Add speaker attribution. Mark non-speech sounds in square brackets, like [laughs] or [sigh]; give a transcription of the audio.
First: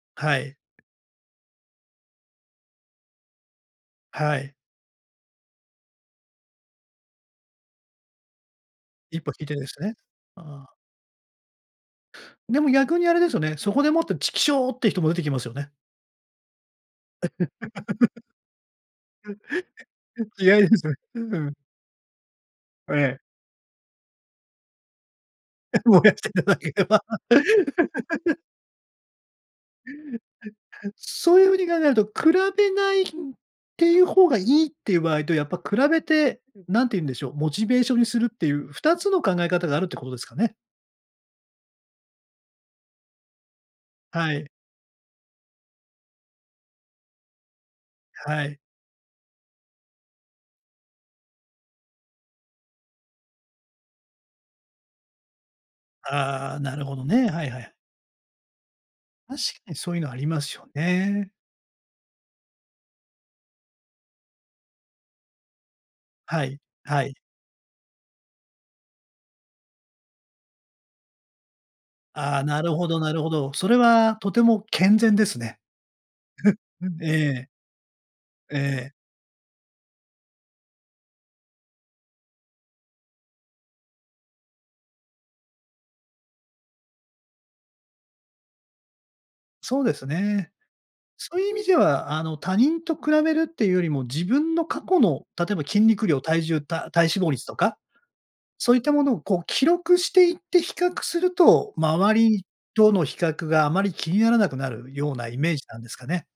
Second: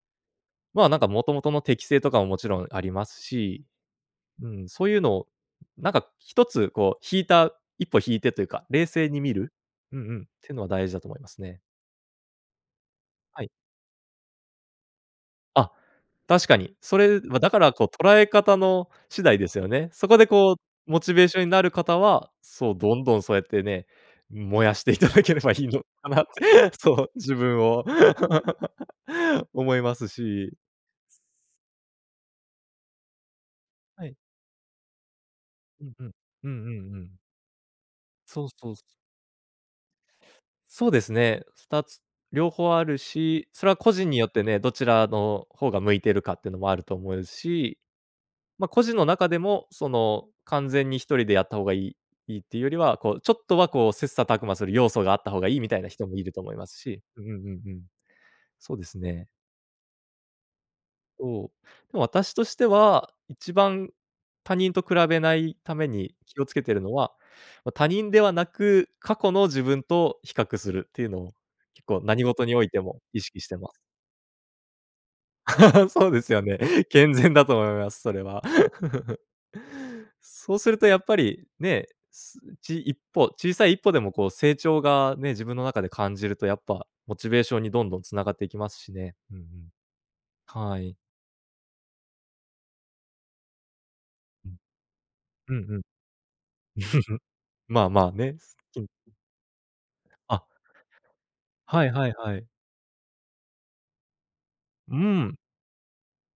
Speaker 1: はい。
Speaker 2: まあ、なんかもともとの適性とかも、もちろんありますし、
Speaker 1: は
Speaker 2: う
Speaker 1: い。
Speaker 2: ん、そういうのを、なんか一つこう引いた、一歩引いてというか、冷静
Speaker 1: 一
Speaker 2: に
Speaker 1: 歩
Speaker 2: 見
Speaker 1: 引い
Speaker 2: る
Speaker 1: てですね、
Speaker 2: うんうん、っての
Speaker 1: あ
Speaker 2: は
Speaker 1: あ。
Speaker 2: 大事だと思いますね。
Speaker 1: でも逆にあれですよ
Speaker 2: はい。
Speaker 1: ね、そこでもって「チキショ」っていう人も出てきますよね。
Speaker 2: あ、確かに。それ、ま、だからこう捉
Speaker 1: [laughs]
Speaker 2: え方の次第ですよね。そこで
Speaker 1: [laughs] 気
Speaker 2: こう
Speaker 1: 合いですよね。
Speaker 2: モチ
Speaker 1: う
Speaker 2: ベー
Speaker 1: ん
Speaker 2: シ
Speaker 1: う
Speaker 2: ョンに
Speaker 1: ん。
Speaker 2: なる方は、そう、
Speaker 1: う
Speaker 2: どんど
Speaker 1: え。
Speaker 2: んそうやってね、うん、燃やしていただければいい
Speaker 1: え、
Speaker 2: の
Speaker 1: 燃
Speaker 2: か
Speaker 1: やし
Speaker 2: な
Speaker 1: ていただけれ
Speaker 2: そ
Speaker 1: ば。
Speaker 2: う、自分を。
Speaker 1: [laughs]
Speaker 2: [laughs] 思いますし。
Speaker 1: [laughs] そういう風に考えると、比べない、うん、ってい
Speaker 2: は
Speaker 1: う
Speaker 2: い。
Speaker 1: 方がいいっていう場合と、やっぱ比
Speaker 2: うん、
Speaker 1: べ
Speaker 2: ふん、
Speaker 1: て、
Speaker 2: うんう
Speaker 1: 何
Speaker 2: ん
Speaker 1: て
Speaker 2: う
Speaker 1: 言うん
Speaker 2: ん。
Speaker 1: でしょう、モチベーションにするっ
Speaker 2: そ
Speaker 1: て
Speaker 2: う
Speaker 1: いう
Speaker 2: そう。
Speaker 1: 2つの考え方があるってことですかね？
Speaker 2: そうですね、2つ両方あるし、それは個人によっ
Speaker 1: は
Speaker 2: て
Speaker 1: い。
Speaker 2: ね、どちらの方が向いてるかっていうのもあると思うし、
Speaker 1: はい。
Speaker 2: ま、個人の中でもその完全に1人でやった方がいいいいっていうよりは、こうちょっとはこう、切磋琢磨する要素があった方がいいみたいな人もいると
Speaker 1: あ
Speaker 2: 思い
Speaker 1: あ、
Speaker 2: ま
Speaker 1: な
Speaker 2: す
Speaker 1: るほ
Speaker 2: し、
Speaker 1: ど
Speaker 2: ううん
Speaker 1: ね。
Speaker 2: う
Speaker 1: は
Speaker 2: ん
Speaker 1: いは
Speaker 2: う
Speaker 1: い。
Speaker 2: ん。そうですね。
Speaker 1: 確かにそういうのありますよね。
Speaker 2: そう、でも私としては、一番他人と比べないために気
Speaker 1: は
Speaker 2: をつ
Speaker 1: い、
Speaker 2: けてるの
Speaker 1: は
Speaker 2: は、
Speaker 1: い。
Speaker 2: ま、他人ではなく、過去の自分と比較するていうのを、結構何
Speaker 1: ああ、
Speaker 2: 事に
Speaker 1: な
Speaker 2: おい
Speaker 1: る
Speaker 2: て
Speaker 1: ほど
Speaker 2: も
Speaker 1: なる
Speaker 2: 意
Speaker 1: ほ
Speaker 2: 識し
Speaker 1: ど。
Speaker 2: て
Speaker 1: そ
Speaker 2: ま
Speaker 1: れ
Speaker 2: す。
Speaker 1: はとても健全ですね。
Speaker 2: [laughs] そうですよね。
Speaker 1: [chuckles]
Speaker 2: 健全だ
Speaker 1: ええ。
Speaker 2: と思います、それは。
Speaker 1: ええ。
Speaker 2: [laughs] そうするとやっぱり、ね、すち一歩、小さい一歩でもこう成長がね、自分の中で感じるとやっぱモチベーションにどんどん繋がっていきますしね。うんうん。
Speaker 1: そうですよね。
Speaker 2: はい。
Speaker 1: そういう意味では、あの、他人と比べるっていうよりも、自
Speaker 2: う
Speaker 1: 分
Speaker 2: ん。
Speaker 1: の過去の、例
Speaker 2: う
Speaker 1: えば
Speaker 2: んう
Speaker 1: 筋
Speaker 2: ん。
Speaker 1: 肉量、体重、た体
Speaker 2: [chuckles]
Speaker 1: 脂肪率とか、
Speaker 2: まあまあね、す
Speaker 1: そうい
Speaker 2: き
Speaker 1: っ
Speaker 2: ん。
Speaker 1: たものをこう記録していっ
Speaker 2: あ
Speaker 1: て比較すると、
Speaker 2: はいはい
Speaker 1: 周
Speaker 2: は
Speaker 1: り
Speaker 2: い。
Speaker 1: との比較があまり気にならなくなる
Speaker 2: う
Speaker 1: ようなイ
Speaker 2: ん。
Speaker 1: メージなんですかね？